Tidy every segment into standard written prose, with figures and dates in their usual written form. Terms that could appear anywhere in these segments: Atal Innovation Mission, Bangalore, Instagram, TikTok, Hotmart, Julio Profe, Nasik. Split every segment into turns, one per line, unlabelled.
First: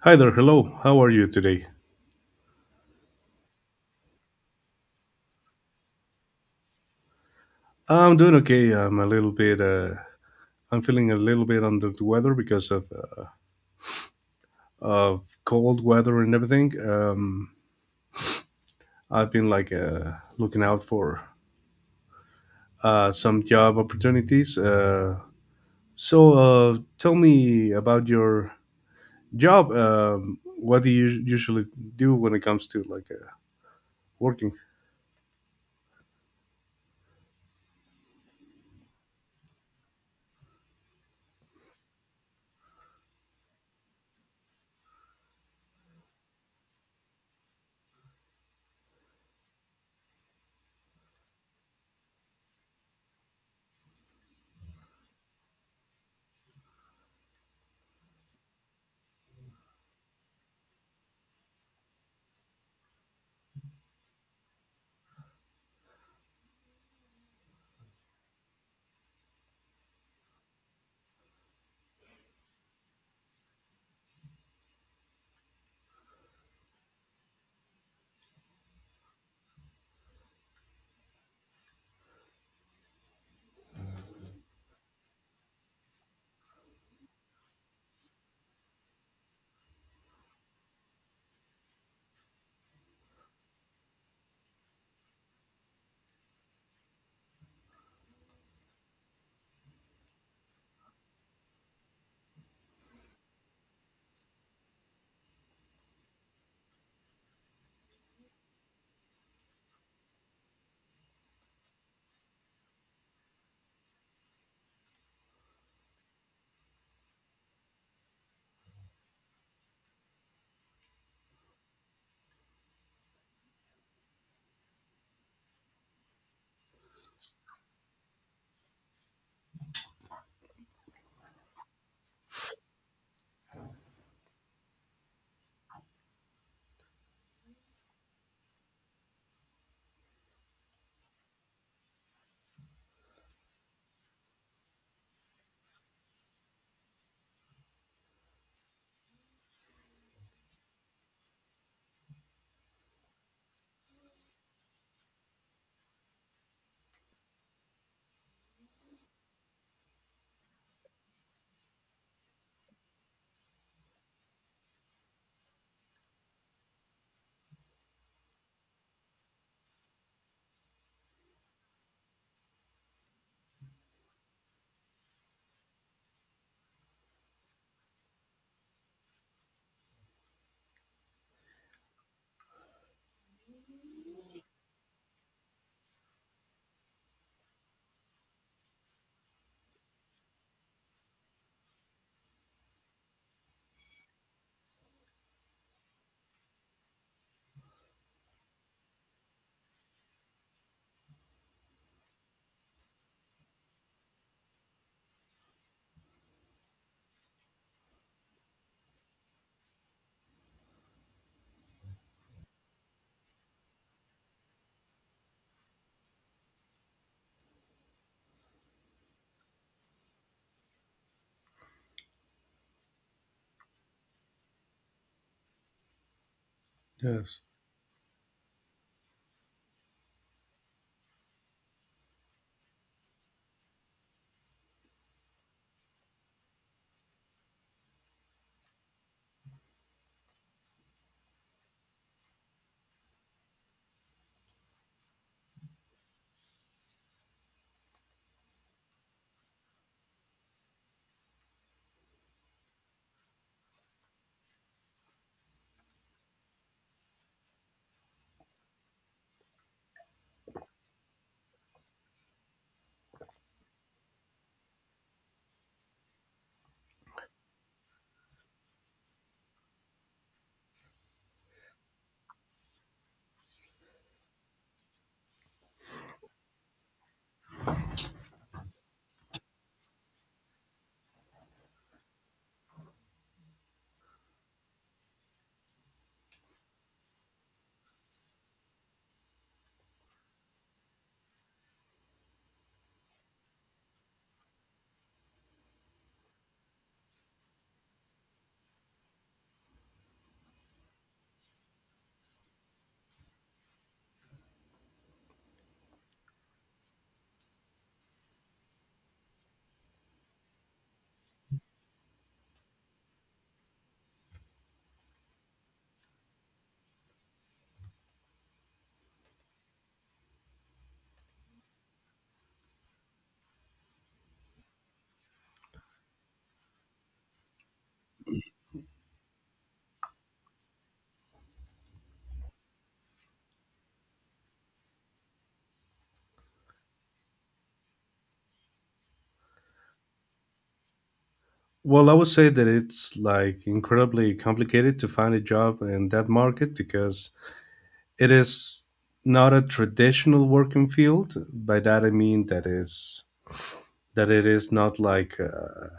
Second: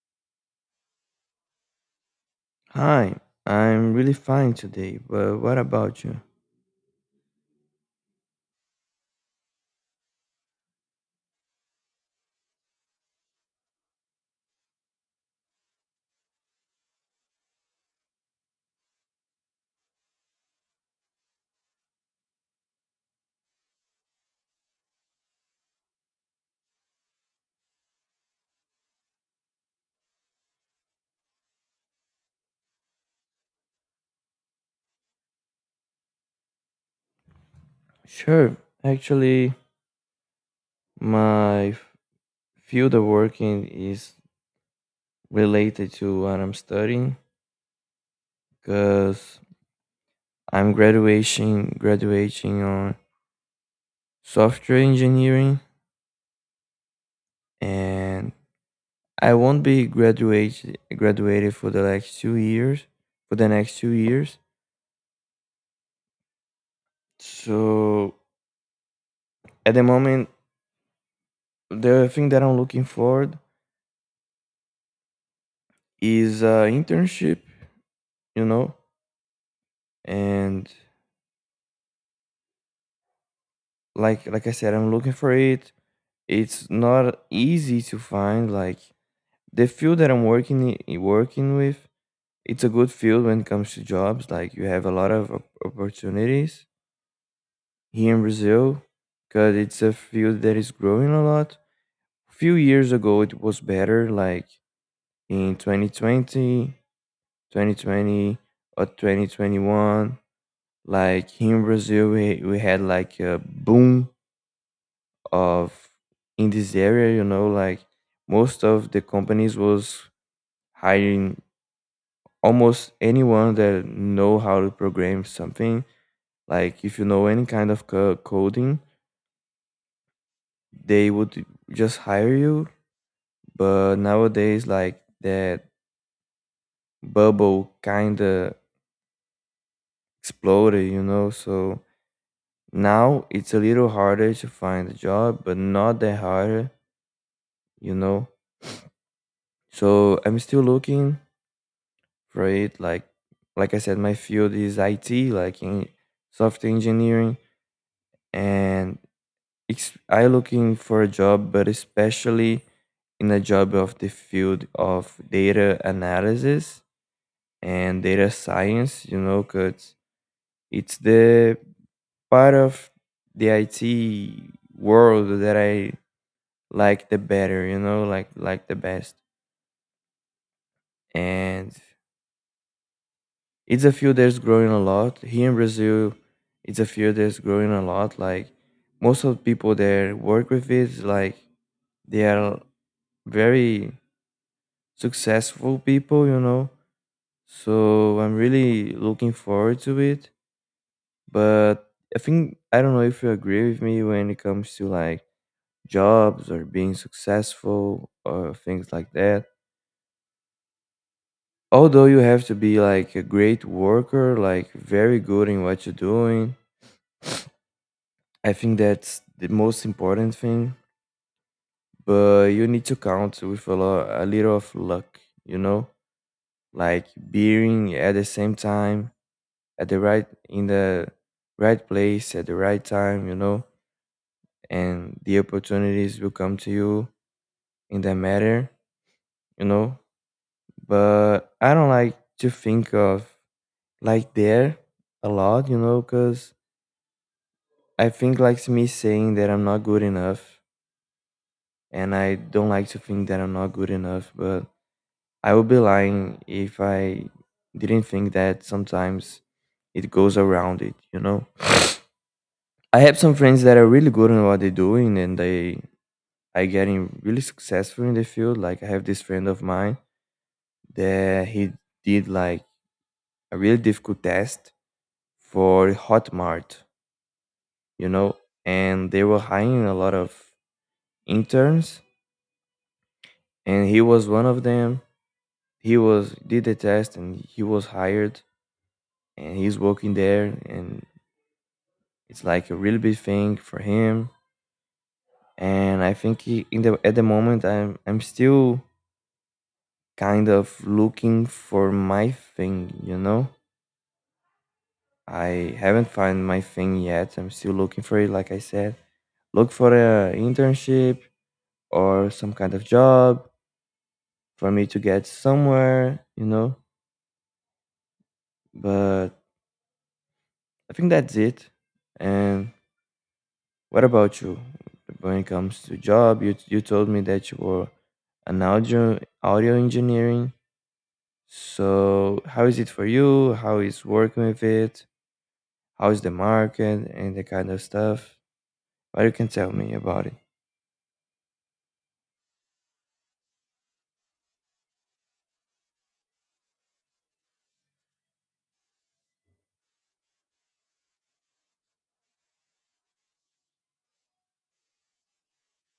Hi there. Hello. How are you today?
Hi, I'm really fine today, but what about you?
I'm doing okay. I'm feeling a little bit under the weather because of cold weather and everything. I've been like looking out for some job opportunities. Tell me about your job. What do you usually do when it comes to like working?
Sure. Actually, my f- field of working is related to what I'm studying because I'm graduation graduating on software engineering, and I won't be graduated for the next 2 years for the next 2 years. So at the moment, the thing that I'm looking for is an internship, you know, and like I said, I'm looking for it. It's not easy to find. Like the field that working with, it's a good field when it comes to jobs. Like you have a lot of opportunities here in Brazil, because it's a field that is growing a lot. Few years ago, it was better. Like in 2020, 2020 or 2021, like here in Brazil, we had like a boom of in this area, you know. Like most of the companies was hiring almost anyone that know how to program something. Like if you know any kind of coding, they would just hire you. But nowadays, like, that bubble kind of exploded, you know. So now it's a little harder to find a job, but not that harder, you know. So I'm still looking for it. Like I said, my field is IT, like in software engineering, and I looking for a job, but especially in a job of the field of data analysis and data science. You know, cause it's the part of the IT world that I like the better. You know, like the best. And it's a field that's growing a lot here in Brazil. It's a field that's growing a lot. Like most of the people that work with it, like, they are very successful people, you know. So I'm really looking forward to it. But I think, I don't know if you agree with me when it comes to like jobs or being successful or things like that, although you have to be like a great worker, like very good in what you're doing. I think that's the most important thing, but you need to count with a a little of luck, you know, like
Yes.
being at the same time at the right place at the right time, you know, and the opportunities will come to you in that matter, you know. But I don't like to think of like there a lot, you know, because I think like me saying that I'm not good enough, and I don't like to think that I'm not good enough, but I would be lying if I didn't think that sometimes it goes around it, you know? I have some friends that are really good in what they're doing and they are getting really successful in the field. Like I have this friend of mine that he did like a really difficult test for Hotmart, you know, and they were hiring a lot of interns and he was one of them. He was did the test and he was hired and he's working there. And it's like a really big thing for him, and I think he, in the at the moment, I'm still kind of looking for my thing, you know. I haven't found my thing yet. I'm still looking for it, like I said. Look for a internship or some kind of job for me to get somewhere, you know. But I think that's it. And what about you? When it comes to job, you told me that you were an audio engineering. So, how is it for you? How is working with it? How is the market and the kind of stuff? But you can tell me about it.
Well, I would say that it's like incredibly complicated to find a job in that market because it is not a traditional working field. By that I mean that is that it is not like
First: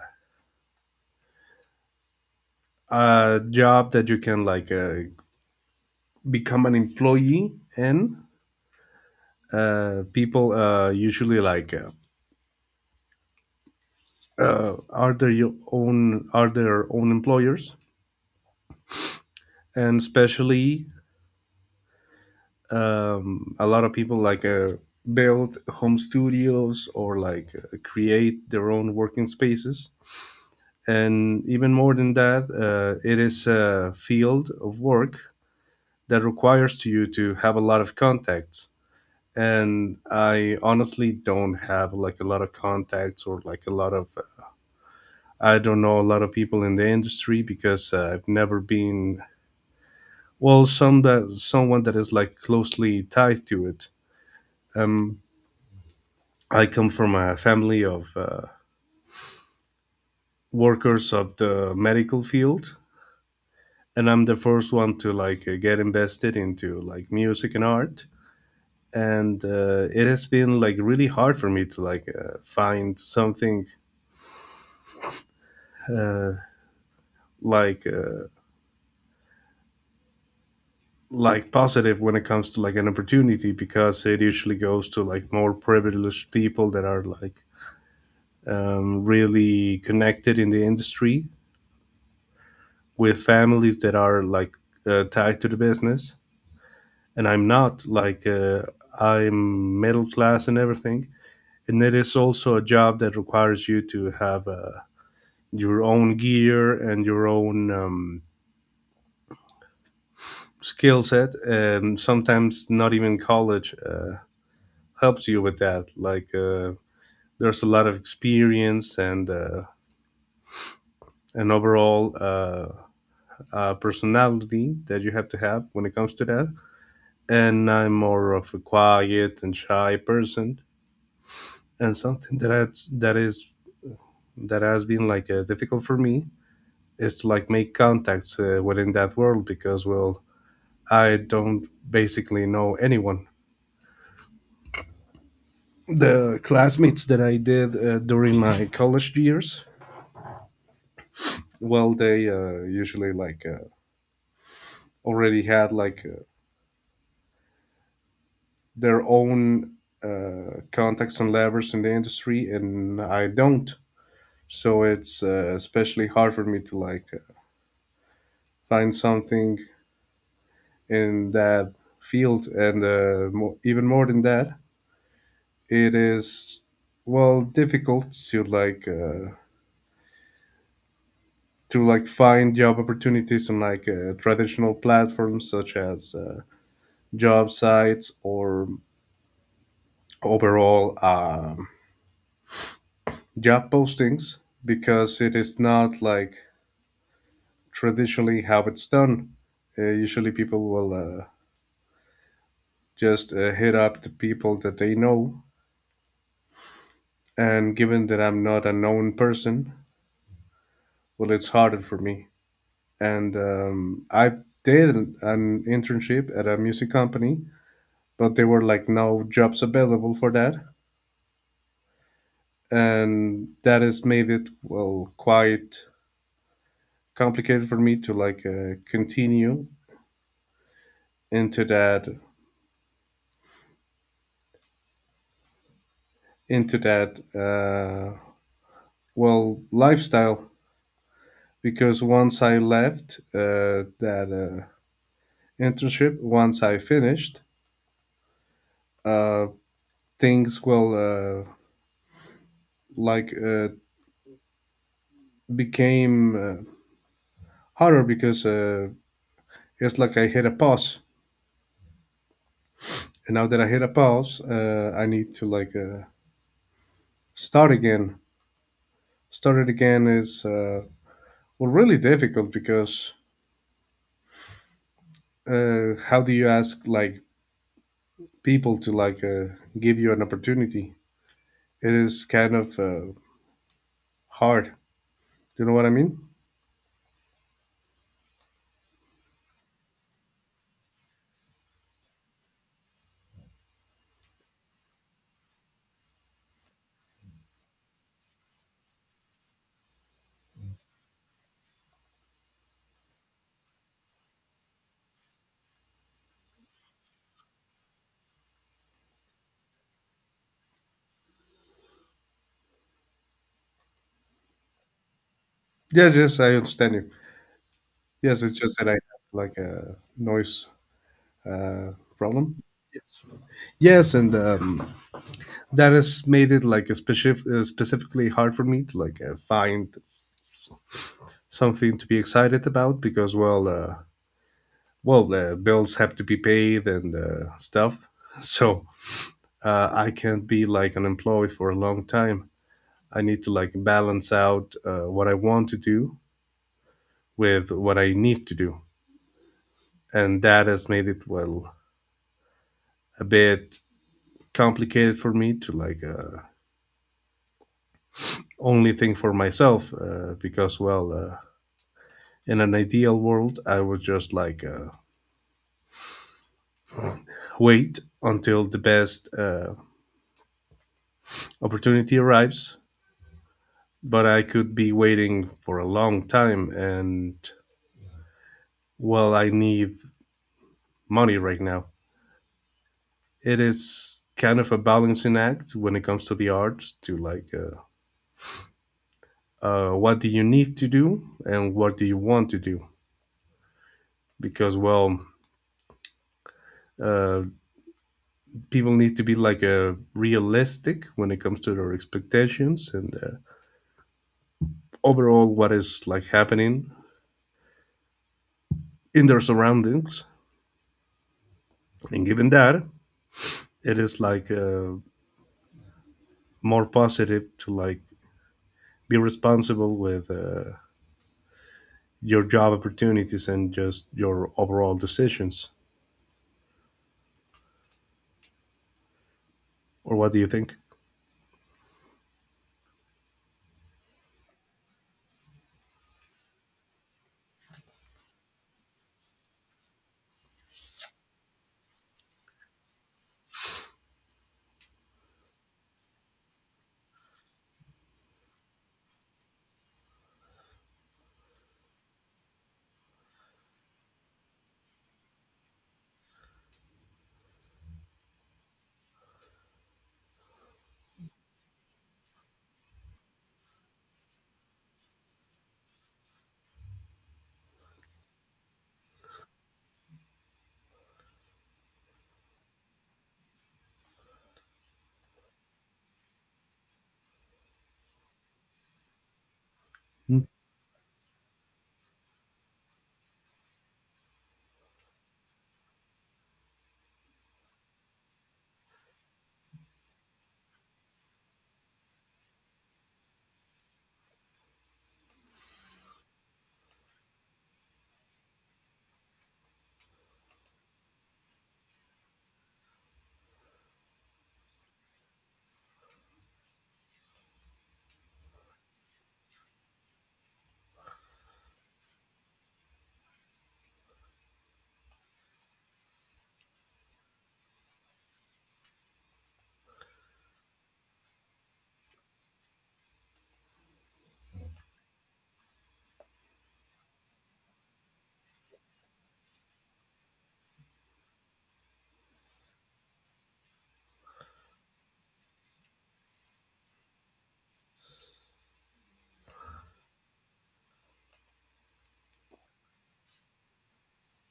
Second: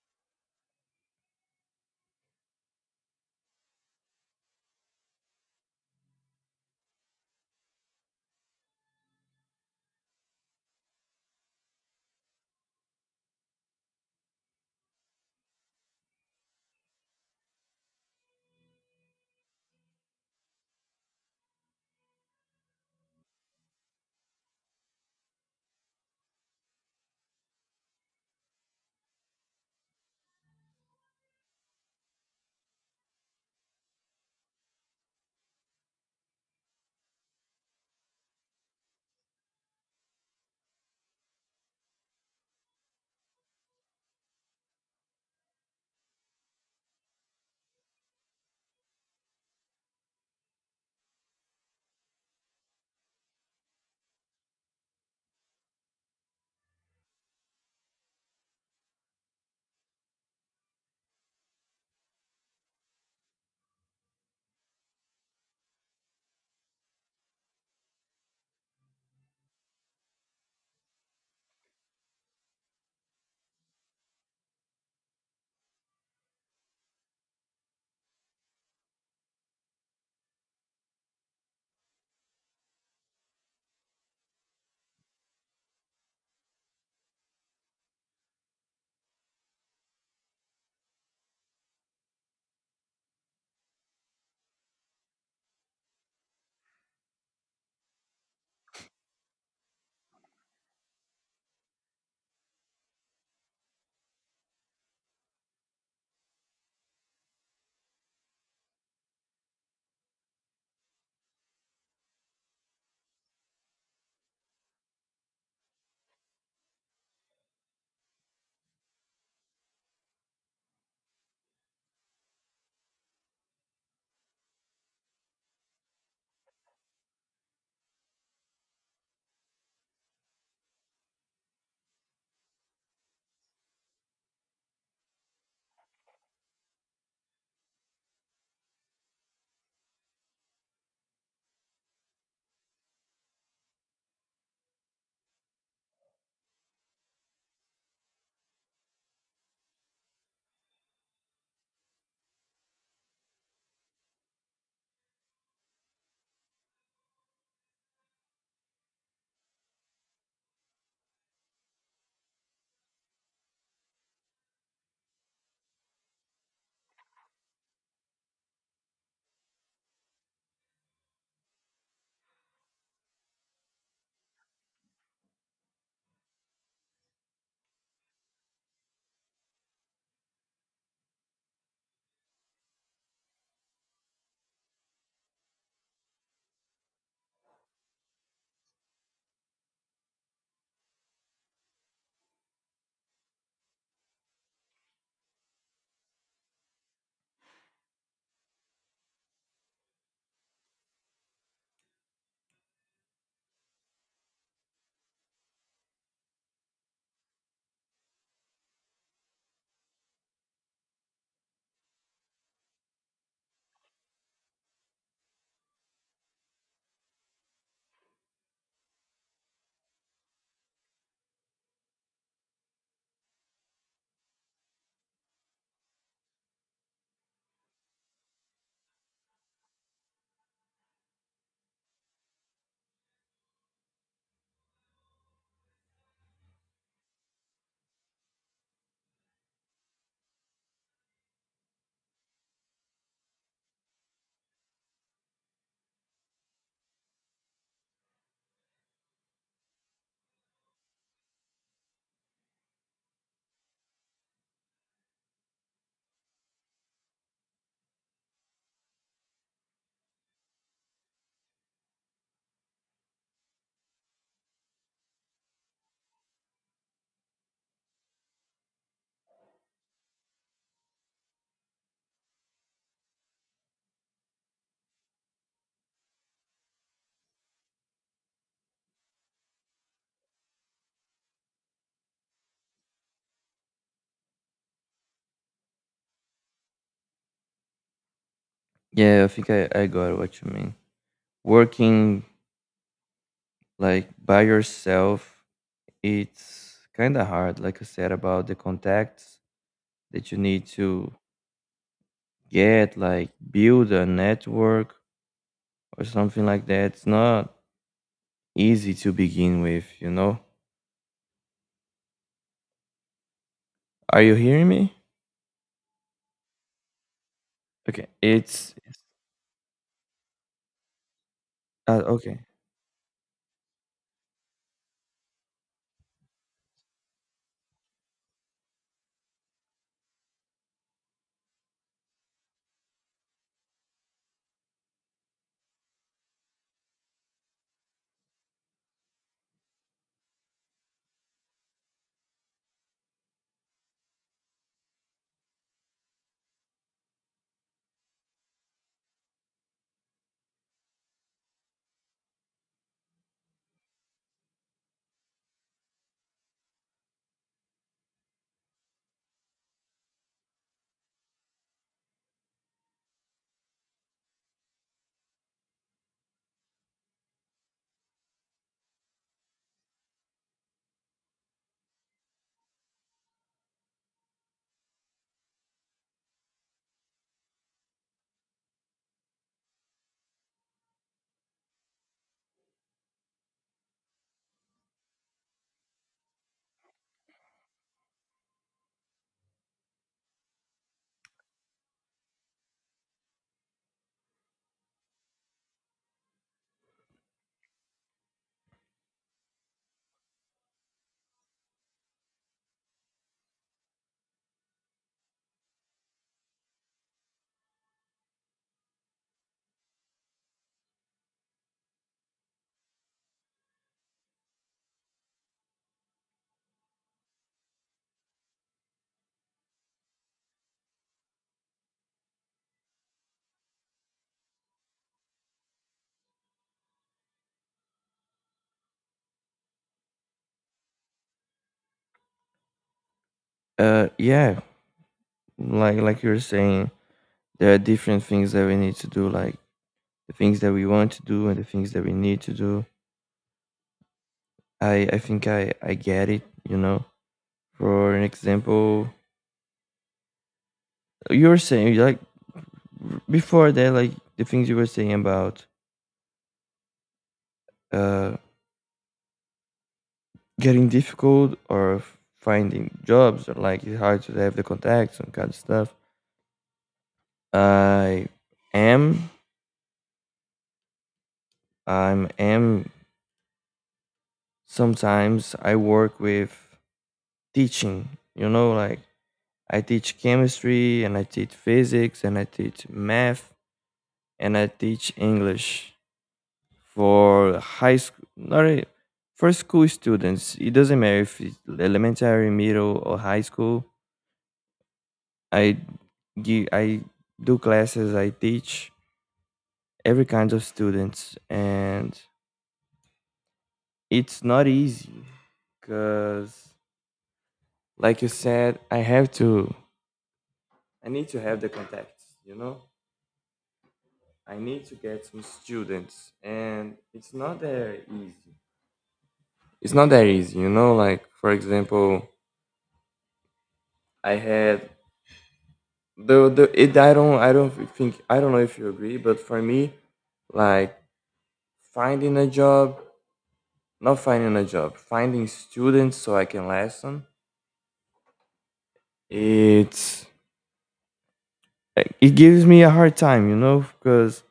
a job that you can like become an employee in. People usually like are their own employers, and especially a lot of people like build home studios or like create their own working spaces, and even more than that, it is a field of work that requires to you to have a lot of contacts. And I honestly don't have like a lot of contacts or like a lot of — I don't know a lot of people in the industry because I've never been, well, someone that is like closely tied to it. Um, I come from a family of workers of the medical field, and I'm the first one to like get invested into like music and art. And it has been like really hard for me to like find something uh, like uh, like positive when it comes to like an opportunity, because it usually goes to like more privileged people that are like really connected in the industry, with families that are like tied to the business. And I'm not like, I'm middle class and everything, and it is also a job that requires you to have your own gear and your own skill set, and sometimes not even college helps you with that. There's a lot of experience and an overall personality that you have to have when it comes to that, and I'm more of a quiet and shy person. And something that is, that has been like difficult for me, is to like make contacts within that world, because, well, I don't basically know anyone. The classmates that I did during my college years, well, they usually like already had like their own contacts and levers in the industry, and I don't. So it's especially hard for me to like find something in that field. And even more than that, it is, well, difficult to like to like find job opportunities on like traditional platforms, such as job sites or overall job postings, because it is not like traditionally how it's done. Usually, people will just hit up the people that they know, and given that I'm not a known person, well, it's harder for me. And I did an internship at a music company, but there were like no jobs available for that, and that has made it, well, quite complicated for me to like continue into that, into that, well, lifestyle, because once I left that internship, once I finished, uh, things, well like uh, became. Harder, because it's like I hit a pause, and now that I hit a pause, I need to like start again. Start it again is, well, really difficult, because how do you ask like people to like give you an opportunity? It is kind of hard. Do you know what I mean?
Yeah, I think I got what you mean. Working like by yourself, it's kind of hard, like I said, about the contacts that you need to get, like build a network or something like that. It's not easy to begin with, you know? Are you hearing me?
Yes, yes, I understand you.
Okay,
Yes, it's
it's
just that I have like a noise uh,
okay.
problem. Yes, yes, and that has made it like a specifically hard for me to like find something to be excited about, because well, bills have to be paid and stuff so I can't be like unemployed for a long time. I need to like balance out what I want to do with what I need to do, and that has made it, well, a bit complicated for me to like only think for myself, because well, in an ideal world, I would just like wait until the best opportunity arrives. But I could be waiting for a long time, and, well, I need money right now. It is kind of a balancing act when it comes to the arts, to like, what do you need to do and what do you want to do? Because, well, uh, people need to be like realistic when it comes to their expectations, and overall what is like happening in their surroundings. And given that, it is like, more positive to like be responsible with your job opportunities and just your overall decisions. Or what do you think?
Yeah, like you're saying, there are different things that we need to do, like the things that we want to do and the things that we need to do. I think I get it, you know. For an example, you were saying like before that, like, the things you were saying about uh getting difficult or finding jobs, or like it's hard to have the contacts and kind of stuff. I am i'm am sometimes I work with teaching, you know, like I teach
Hmm.
chemistry and I teach physics and I teach math and I teach English for high school, not really, for school students. It doesn't matter if it's elementary, middle, or high school. I I do classes. I teach every kind of students, and it's not easy because, like you said, I have to. I need to have the contacts. You know. I need to get some students, and it's not that easy. It's not that easy, you know. Like for example, I had the it. I don't think, I don't know if you agree, but for me, like, finding a job, not finding a job, finding students so I can lesson. It's it gives me a hard time, you know, because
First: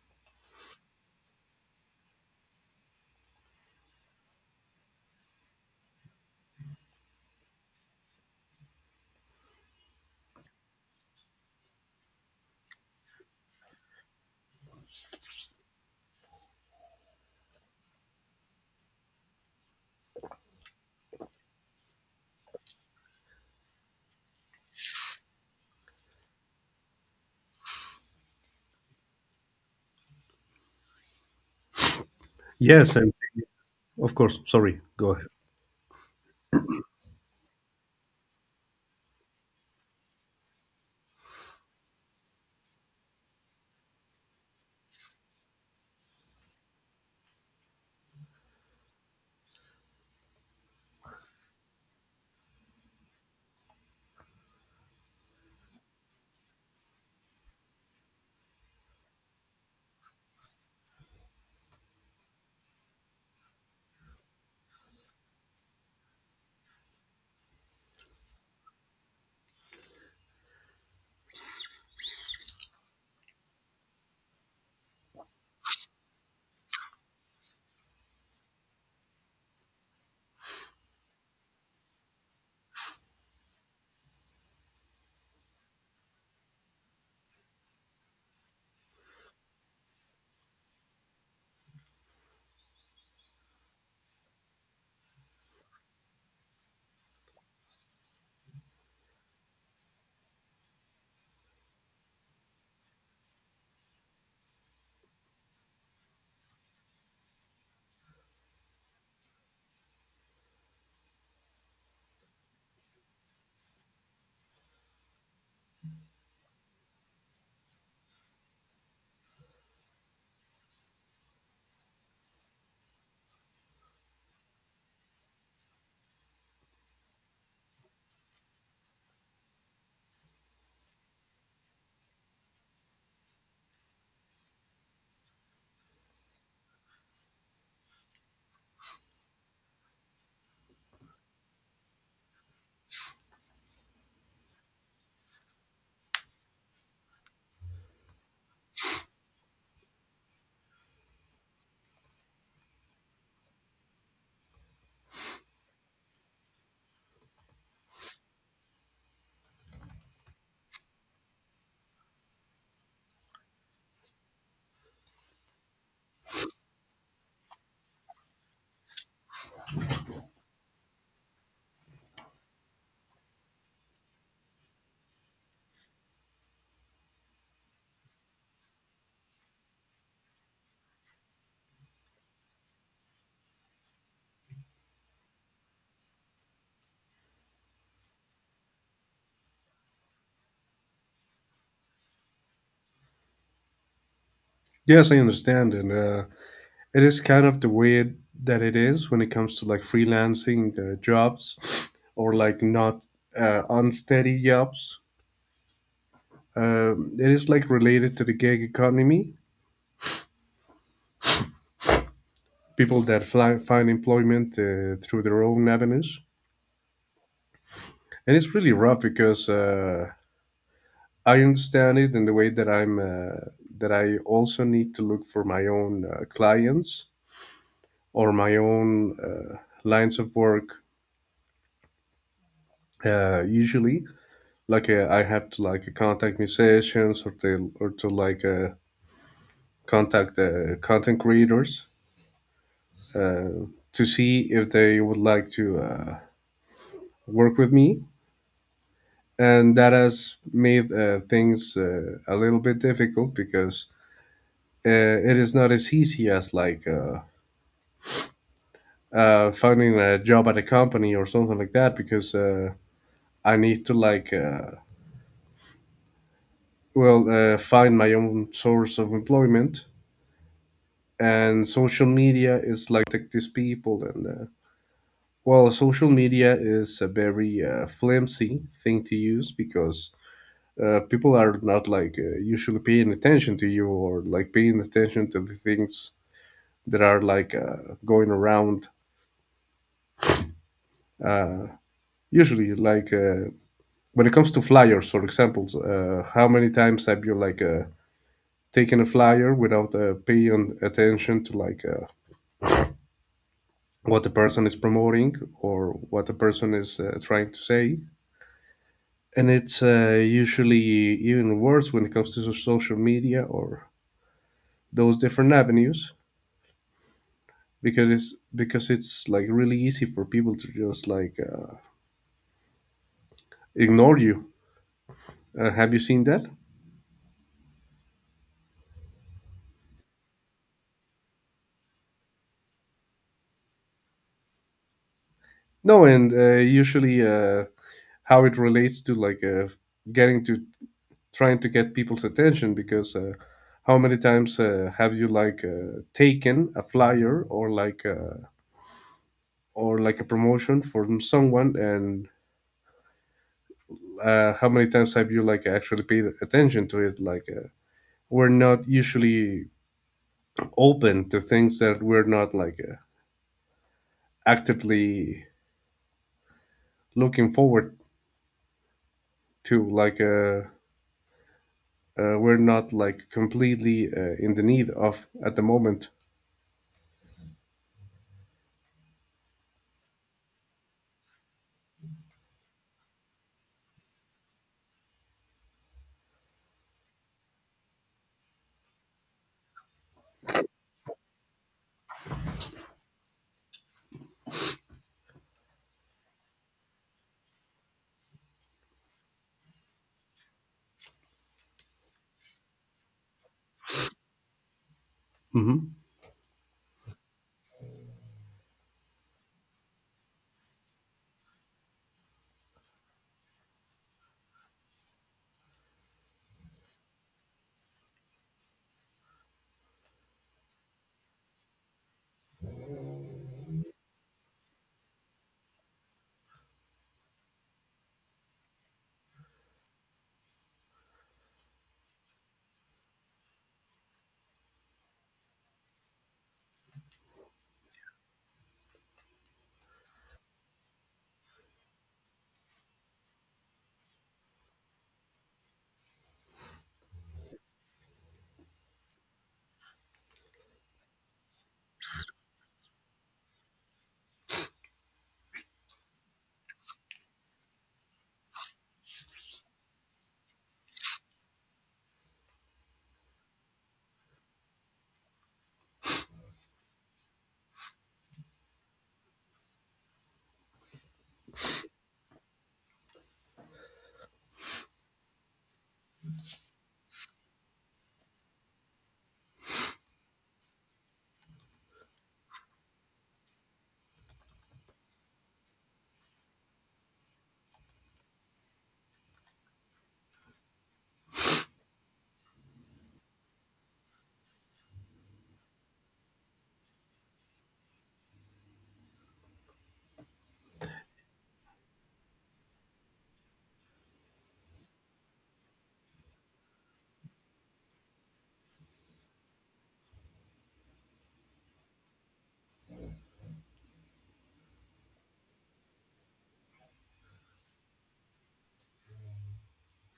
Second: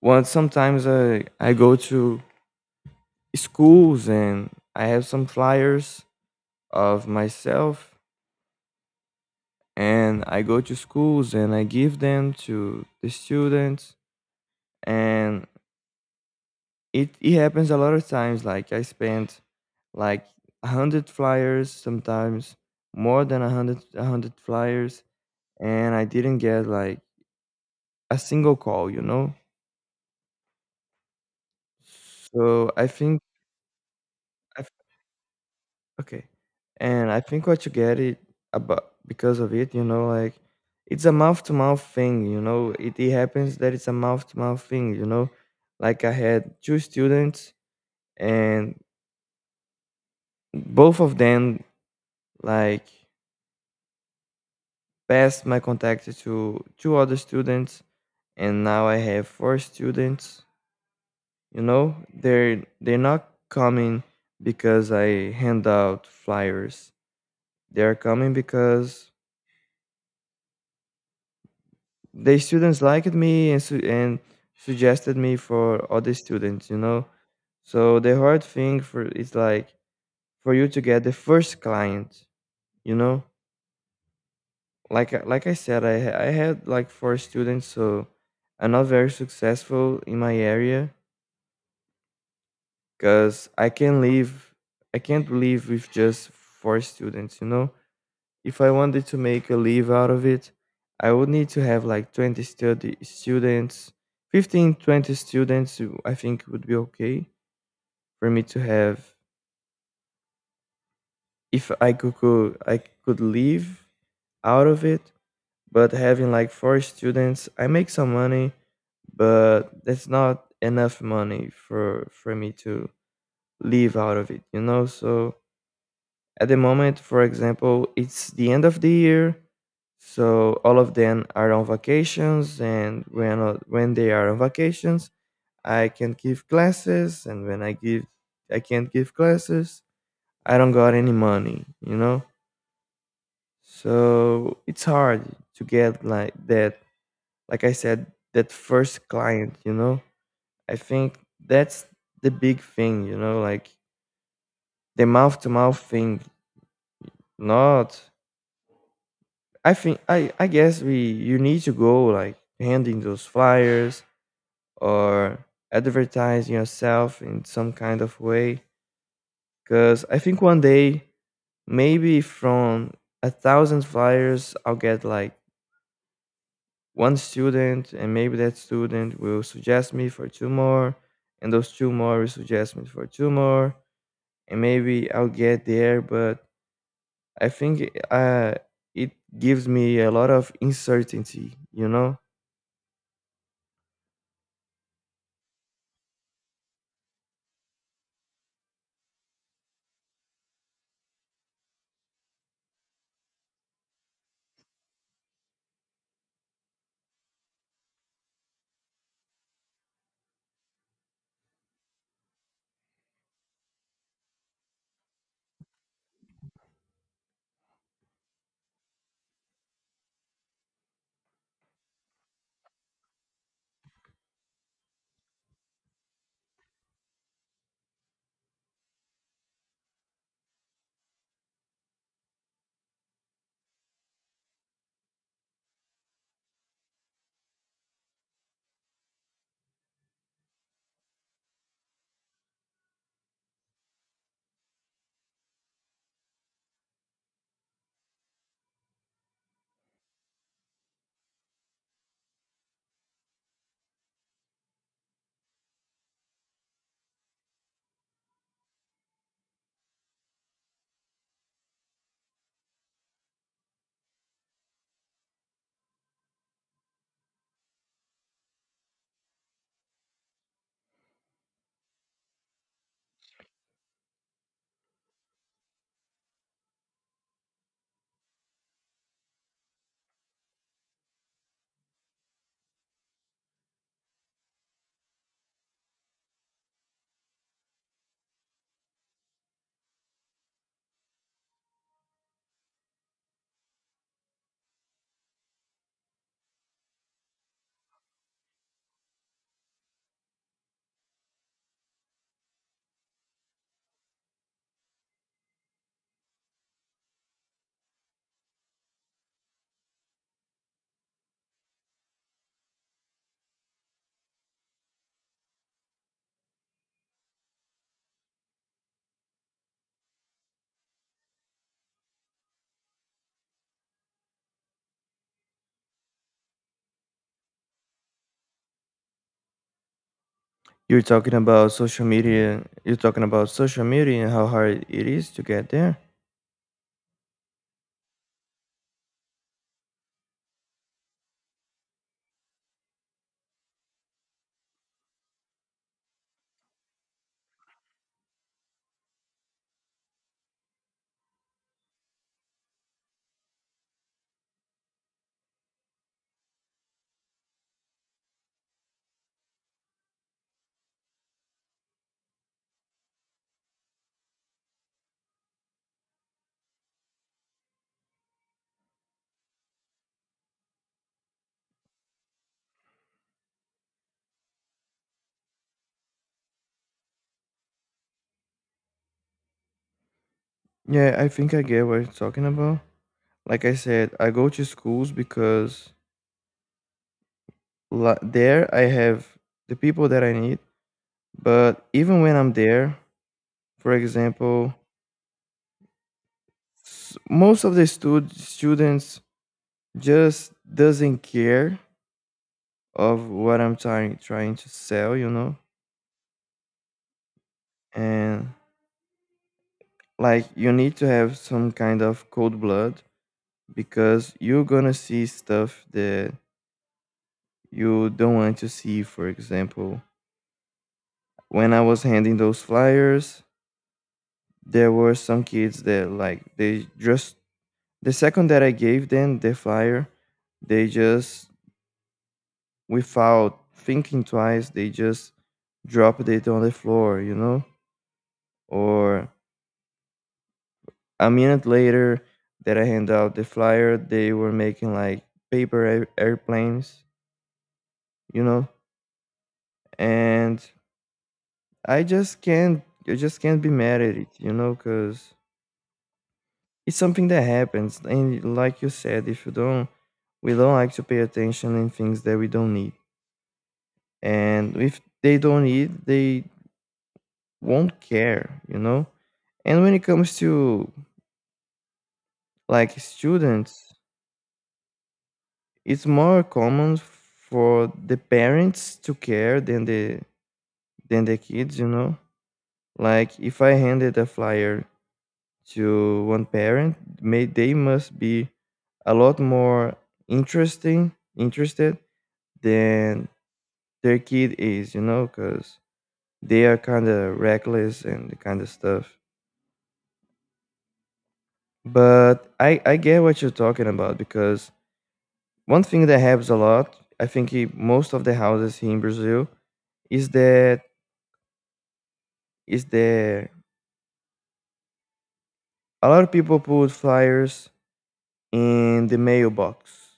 once sometimes I go to schools and I have some flyers of myself and I go to schools and I give them to the students. And it happens a lot of times, like I spent like 100 flyers sometimes, more than 100, a 100 flyers, and I didn't get like a single call, you know. So I
Yes, and
think.
of course, sorry, go ahead.
Okay. And I think what you get it about because of it, you know, like, it's a mouth to mouth thing, you know. It happens that it's a mouth to mouth thing, you know. Like I had two students and both of them, like, passed my contact to two other students, and now I have four students, you know. They're not coming because I hand out flyers. They're coming because the students liked me and and suggested me for other students, you know. So the hard thing for is like for you to get the first client, you know. Like I- like I said I ha- I had like four students, so I'm not very successful in my area, cuz I can live I can't live with just four students, you know. If I wanted to make a live out of it, I would need to have like 20 study students. 15, 20 students, I think would be okay for me to have if I could I could live out of it. But having like four students, I make some money, but that's not enough money for me to live out of it, you know? So at the moment, for example, it's the end of the year, so all of them are on vacations, and when they are on vacations, I can give classes, and when I give, I can't give classes. I don't got any money, you know. So it's hard to get like that. Like I said, that first client, you know. I think that's the big thing, you know, like the mouth to mouth thing, not. I think I guess we you need to go like handing those flyers or advertising yourself in some kind of way. Cause I think one day, maybe from 1,000 flyers, I'll get like one student, and maybe that student will suggest me for two more, and those two more will suggest me for two more, and maybe I'll get there. But I think uh it gives me a lot of uncertainty, you know?
Yes, I understand. And it is kind of the weird that it is when it comes to like freelancing jobs, or like not unsteady jobs. It is like related to the gig economy, people that fly, find employment through their own avenues. And it's really rough, because I understand it in the way that I'm, that I also need to look for my own clients or my own lines of work. Usually, like, I have to like contact musicians or to like contact content creators, uh, to see if they would like to work with me, and that has made things a little bit difficult, because uh, it is not as easy as like finding a job at a company or something like that, because I need to like find my own source of employment. And social media is like these people, and well, social media is a very flimsy thing to use, because people are not like usually paying attention to you, or like paying attention to the things there are like going around. Usually, like, when it comes to flyers, for example, how many times have you like taken a flyer without paying attention to like what the person is promoting or what the person is trying to say? And it's usually even worse when it comes to social media or those different avenues, because it's like really easy for people to just like ignore you. Have you seen that?
You're talking about social media. You're talking about social media and how hard it is to get there.
No, and usually how it relates to like getting to trying to get people's attention. Because how many times have you like taken a flyer or like or like a promotion from someone, and how many times have you like actually paid attention to it? Like we're not usually open to things that we're not like actively looking forward to, like. We're not like completely in the need of at the moment.
Yeah, I think I get what you're talking about. Like I said, I go to schools because there I have the people that I need. But even when I'm there, for example, most of the students just doesn't care of what I'm trying to sell, you know.
Hmm.
And like you need to have some kind of cold blood because you're gonna see stuff that you don't want to see. For example, when I was handing those flyers, there were some kids that, like, they just, the second that I gave them the flyer, they just, without thinking twice, they just dropped it on the floor, you know? Or a minute later that I hand out the flyer, they were making like paper airplanes, you know? And I just can't be mad at it, you know, because it's something that happens. And like you said, if you don't, we don't like to pay attention in things that we don't need. And if they don't need, they won't care, you know? And when it comes to like students, it's more common for the parents to care than the kids, you know? Like if I handed a flyer to one parent, may they must be a lot more interesting interested than their kid is, you know, because they are kind of reckless and the kind of stuff. But I get what you're talking about because one thing that happens a lot, I think, in most of the houses here in Brazil is that is that a lot of people put flyers in the mailbox.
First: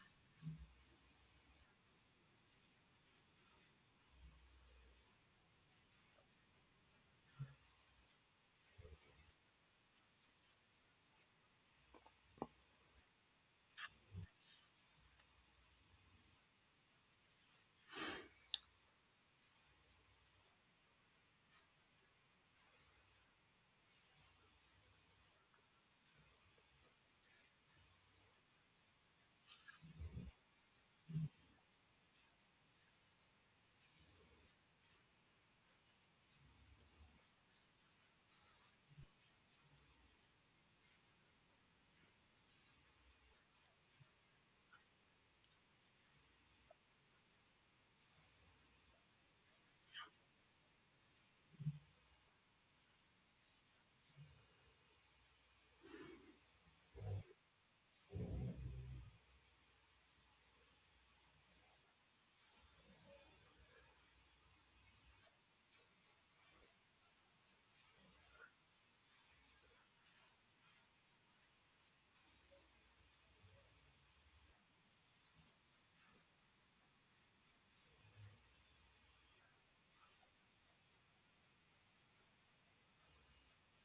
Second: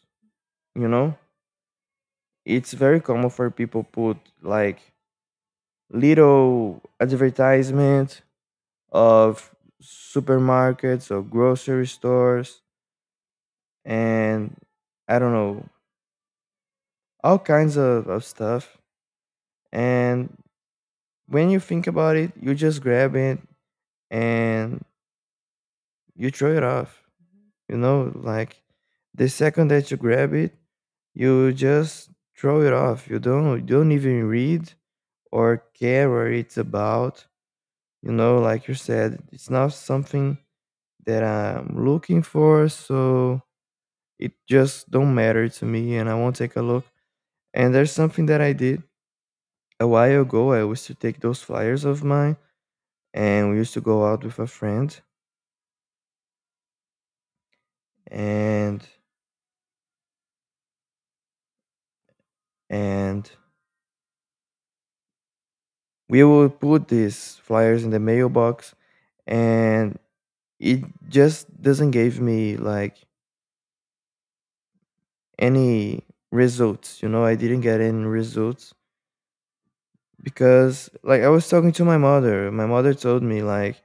You know, it's very common for people put like little advertisement of supermarkets or grocery stores and I don't know, all kinds of stuff. And when you think about it, you just grab it and you throw it off. You know, like the second that you grab it, you just throw it off. You don't even read or care what it's about. You know, like you said, it's not something that I'm looking for, so it just don't matter to me and I won't take a look. And there's something that I did a while ago. I used to take those flyers of mine and we used to go out with a friend and and we would put these flyers in the mailbox and it just doesn't give me like any results. You know, I didn't get any results because like I was talking to my mother. My mother told me like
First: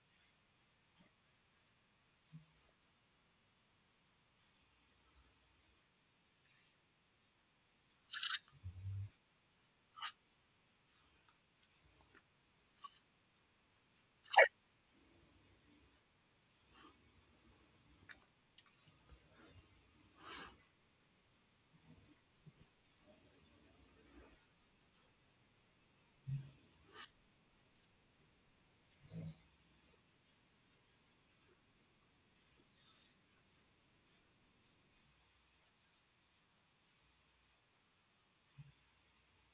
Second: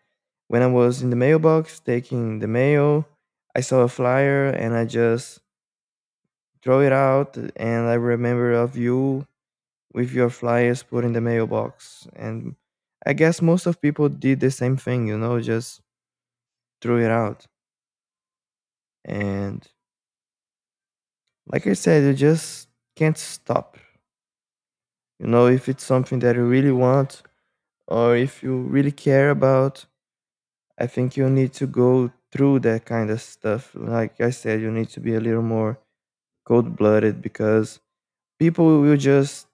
when I was in the mailbox taking the mail, I saw a flyer and I just throw it out and I remember of you with your flyers put in the mailbox. And I guess most of people did the same thing, you know, just threw it out. And like I said, you just can't stop. You know, if it's something that you really want or if you really care about, I think you need to go through that kind of stuff. Like I said, you need to be a little more cold blooded because people will just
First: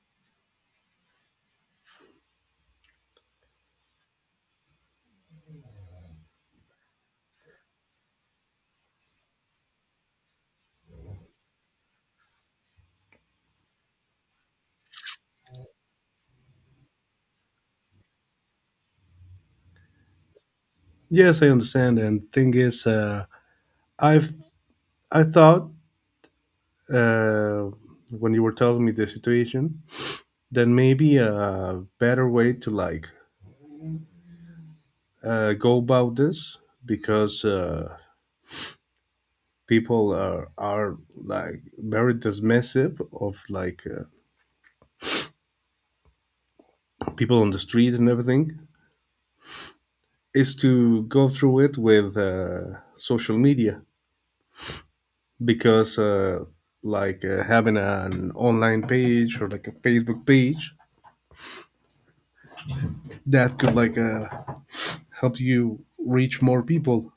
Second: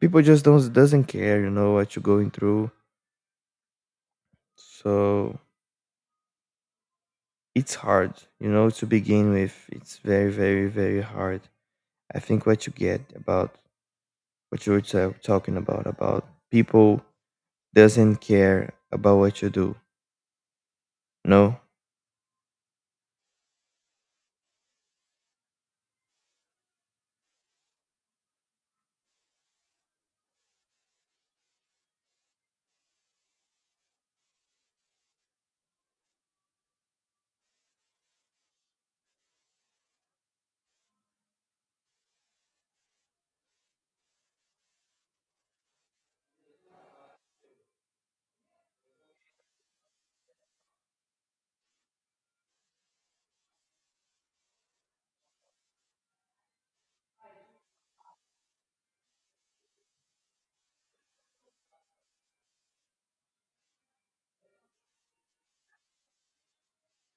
people just don't doesn't care, you know, what you're going through. So it's hard, you know, to begin with. It's very, very, very hard. I think what you get about what you were talking about people doesn't care about what you do.
Yes, I
No,
understand. And thing is, I've I thought, uh, when you were telling me the situation, then maybe a better way to like go about this, because people are like very dismissive of like people on the street and everything, is to go through it with social media, because having an online page or like a Facebook page that could like help you reach more people.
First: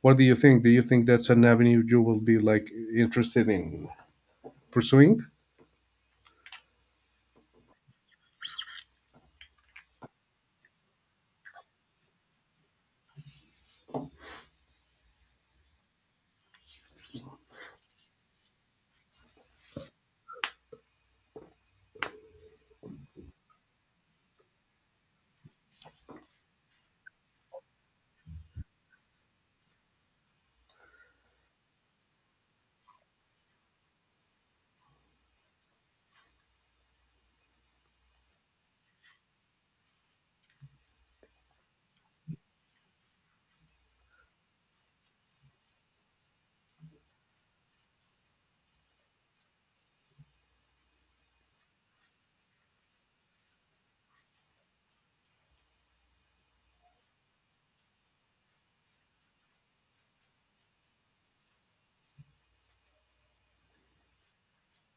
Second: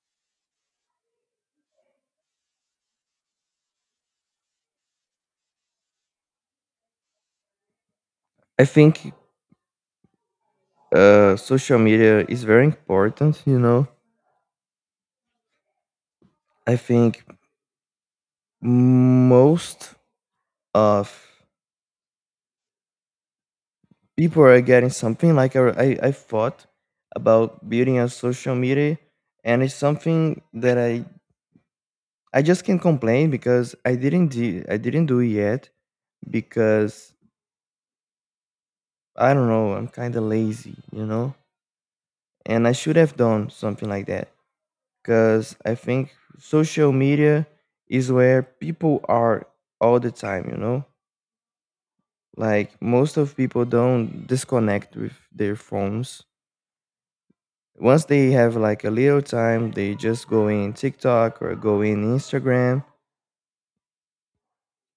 What do you think? Do you think that's an avenue you will be like interested in pursuing?
I think social media is very important. You know, I think most of people are getting something like I thought about building a social media and it's something that I just can't complain because I didn't do it yet because I don't know I'm kind of lazy, you know, and I should have done something like that because I think social media is where people are all the time, you know, like most of people don't disconnect with their phones once they have like a little time, they just go in TikTok or go in Instagram.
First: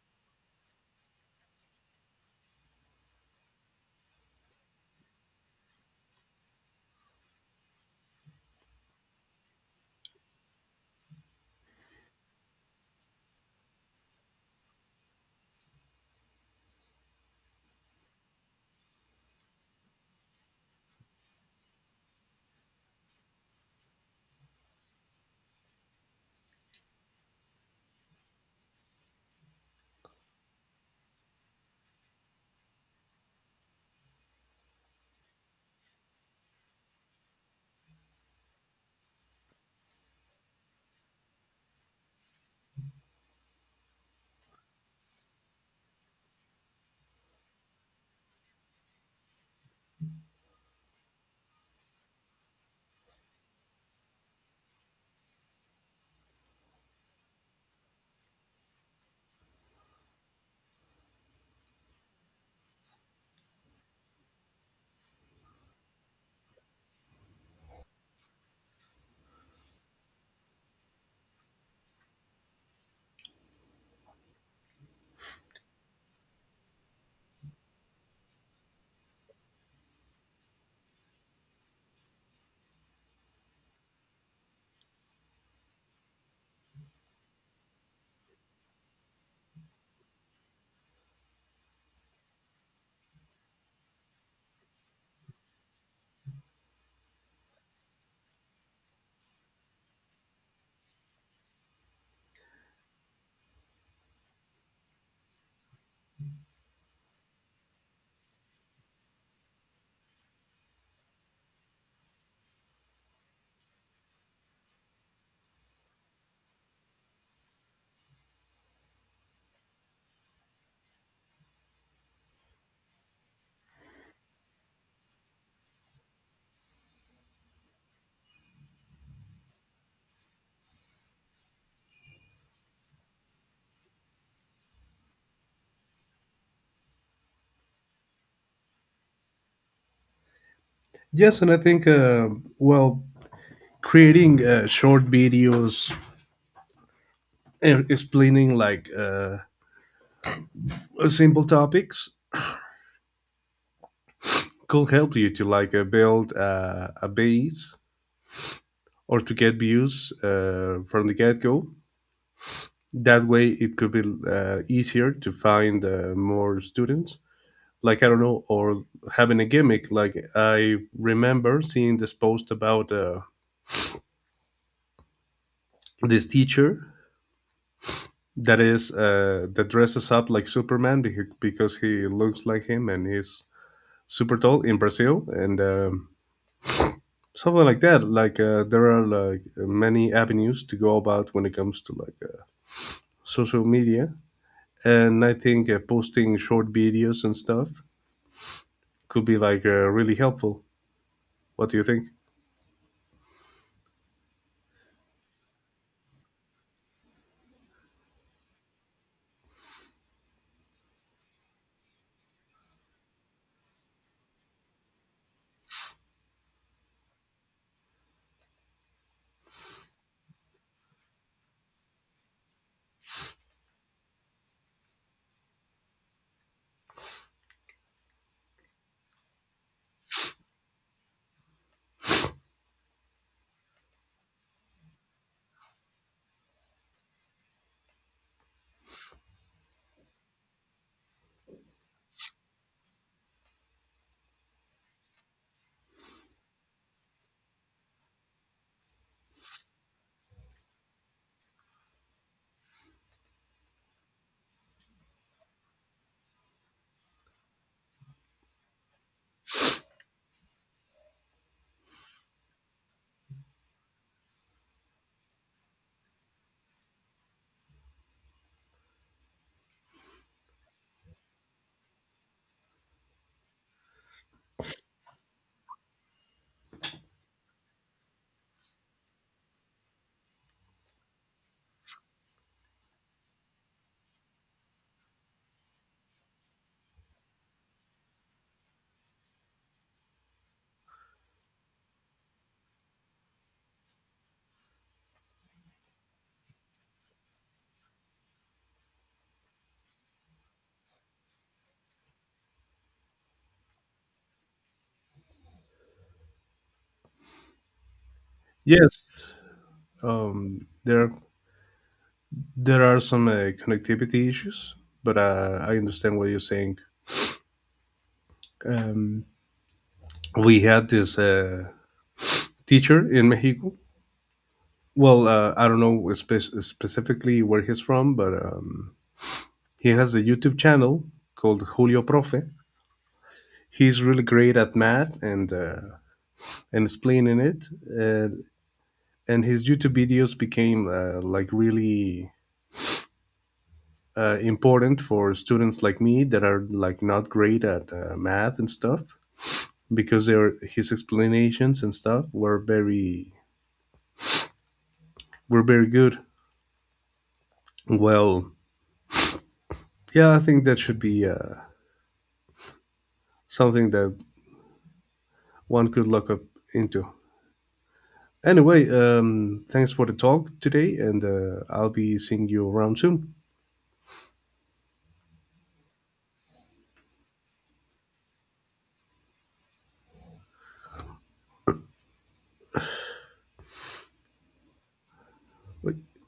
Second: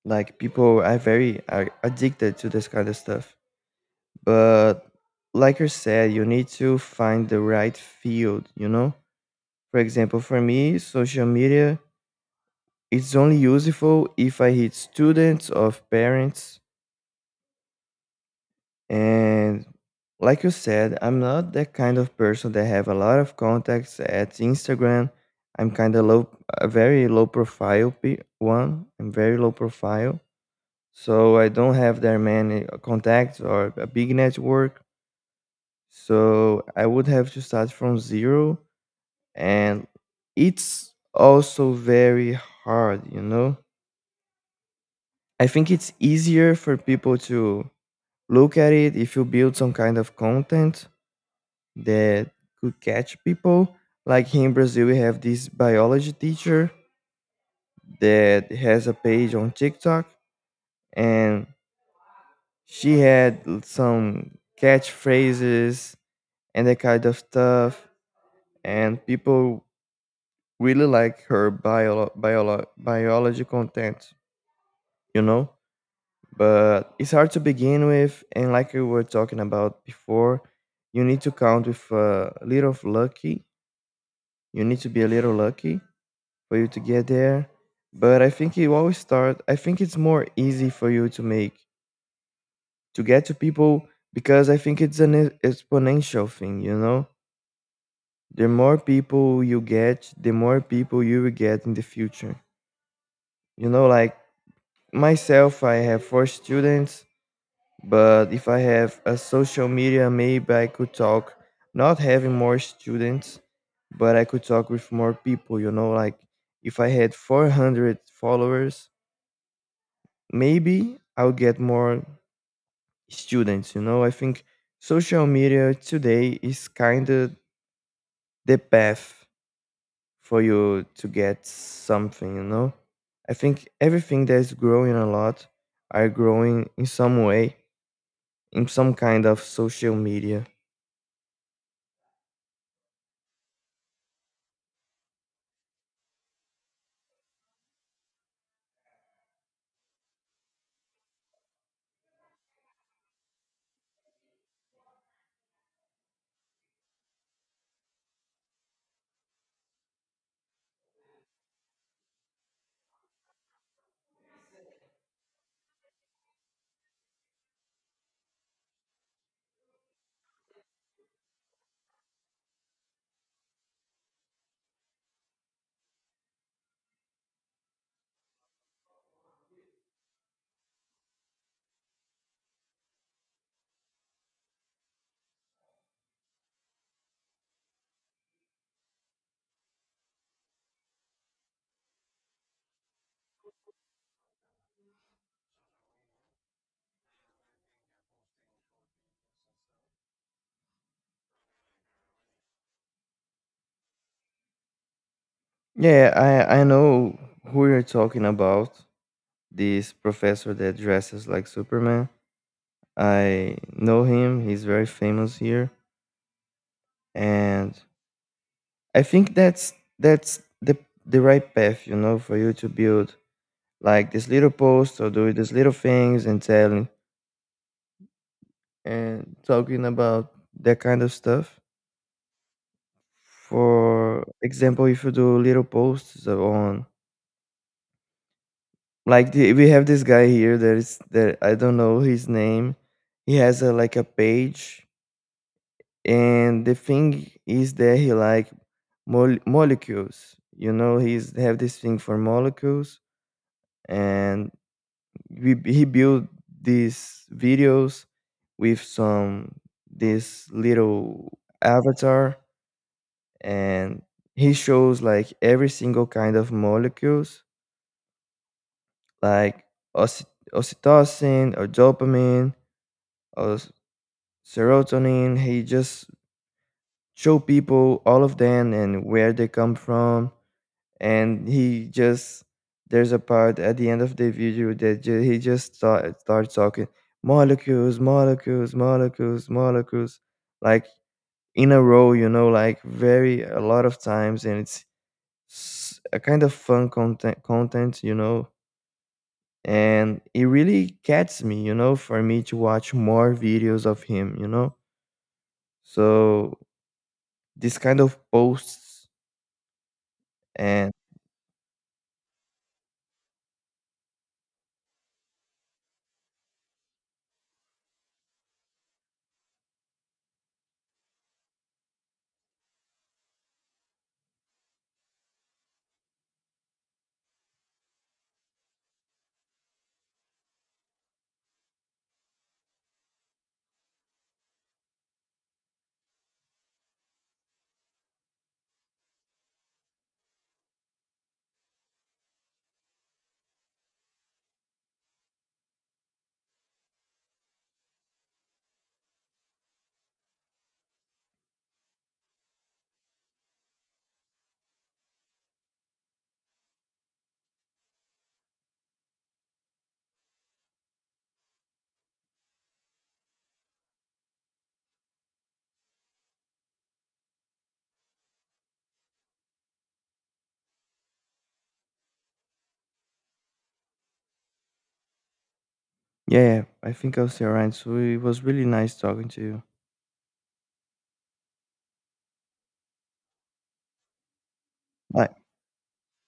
Like people are very are addicted to this kind of stuff. But like you said, you need to find the right field, you know? For example, for me, social media it's only useful if I hit students or parents. And like you said, I'm not that kind of person that have a lot of contacts at Instagram. I'm kind of low, a very low profile one. I'm very low profile, so I don't have that many contacts or a big network. So I would have to start from zero, and it's also very hard, you know. I think it's easier for people to look at it if you build some kind of content that could catch people. Like here in Brazil, we have this biology teacher that has a page on TikTok, and she had some catchphrases and that kind of stuff, and people really like her biology content, you know? But it's hard to begin with, and like we were talking about before, you need to count with a little of lucky. You need to be a little lucky for you to get there. But I think you always start. I think it's more easy for you to make to get to people because I think it's an exponential thing. You know, the more people you get, the more people you will get in the future. You know, like myself, I have four students, but if I have a social media, maybe I could talk, not having more students, but I could talk with more people. You know, like if I had 400 followers, maybe I'll get more students. You know, I think social media today is kind of the path for you to get something. You know, I think everything that's growing a lot are growing in some way in some kind of social media.
Yes, and I think, well, creating short videos and explaining like simple topics could help you to like build a base or to get views from the get go that way it could be easier to find more students. Like, I don't know, or having a gimmick. Like, I remember seeing this post about this teacher that is that dresses up like Superman because he looks like him, and he's super tall in Brazil. And something like that. There are like many avenues to go about when it comes to like social media, and I think posting short videos and stuff could be like really helpful. What do you think?
Yeah, I know who you're talking about. This professor that dresses like Superman. I know him. He's very famous here, and I think that's the right path, you know, for you to build like this little post or do these little things and telling and talking about that kind of stuff. For example, if you do little posts on like the, we have this guy here that is that I don't know his name. He has a like a page, and the thing is that he like molecules. You know, he's have this thing for molecules and we, he built these videos with some this little avatar and he shows like every single kind of molecules like oxy- oxytocin or dopamine or serotonin. He just show people all of them and where they come from and he just there's a part at the end of the video that he just starts talking molecules, molecules, molecules, molecules, like in a row, you know, like very a lot of times and it's a kind of fun content, you know, and it really gets me, you know, for me to watch more videos of him, you know? So this kind of posts.
Yes, um,
And
there there are some connectivity issues, but I understand what you're saying. Um, we had this teacher in Mexico. Well, I don't know specifically where he's from, but he has a YouTube channel called Julio Profe. He's really great at math and explaining it, uh, and his YouTube videos became like really important for students like me that are like not great at math and stuff, because their his explanations and stuff were very good. Well, yeah, I think that should be something that one could look up into. Anyway, thanks for the talk today, and I'll be seeing you around soon.
yeah, I think I'll see around, so it was really nice talking to you. Bye.
Bye.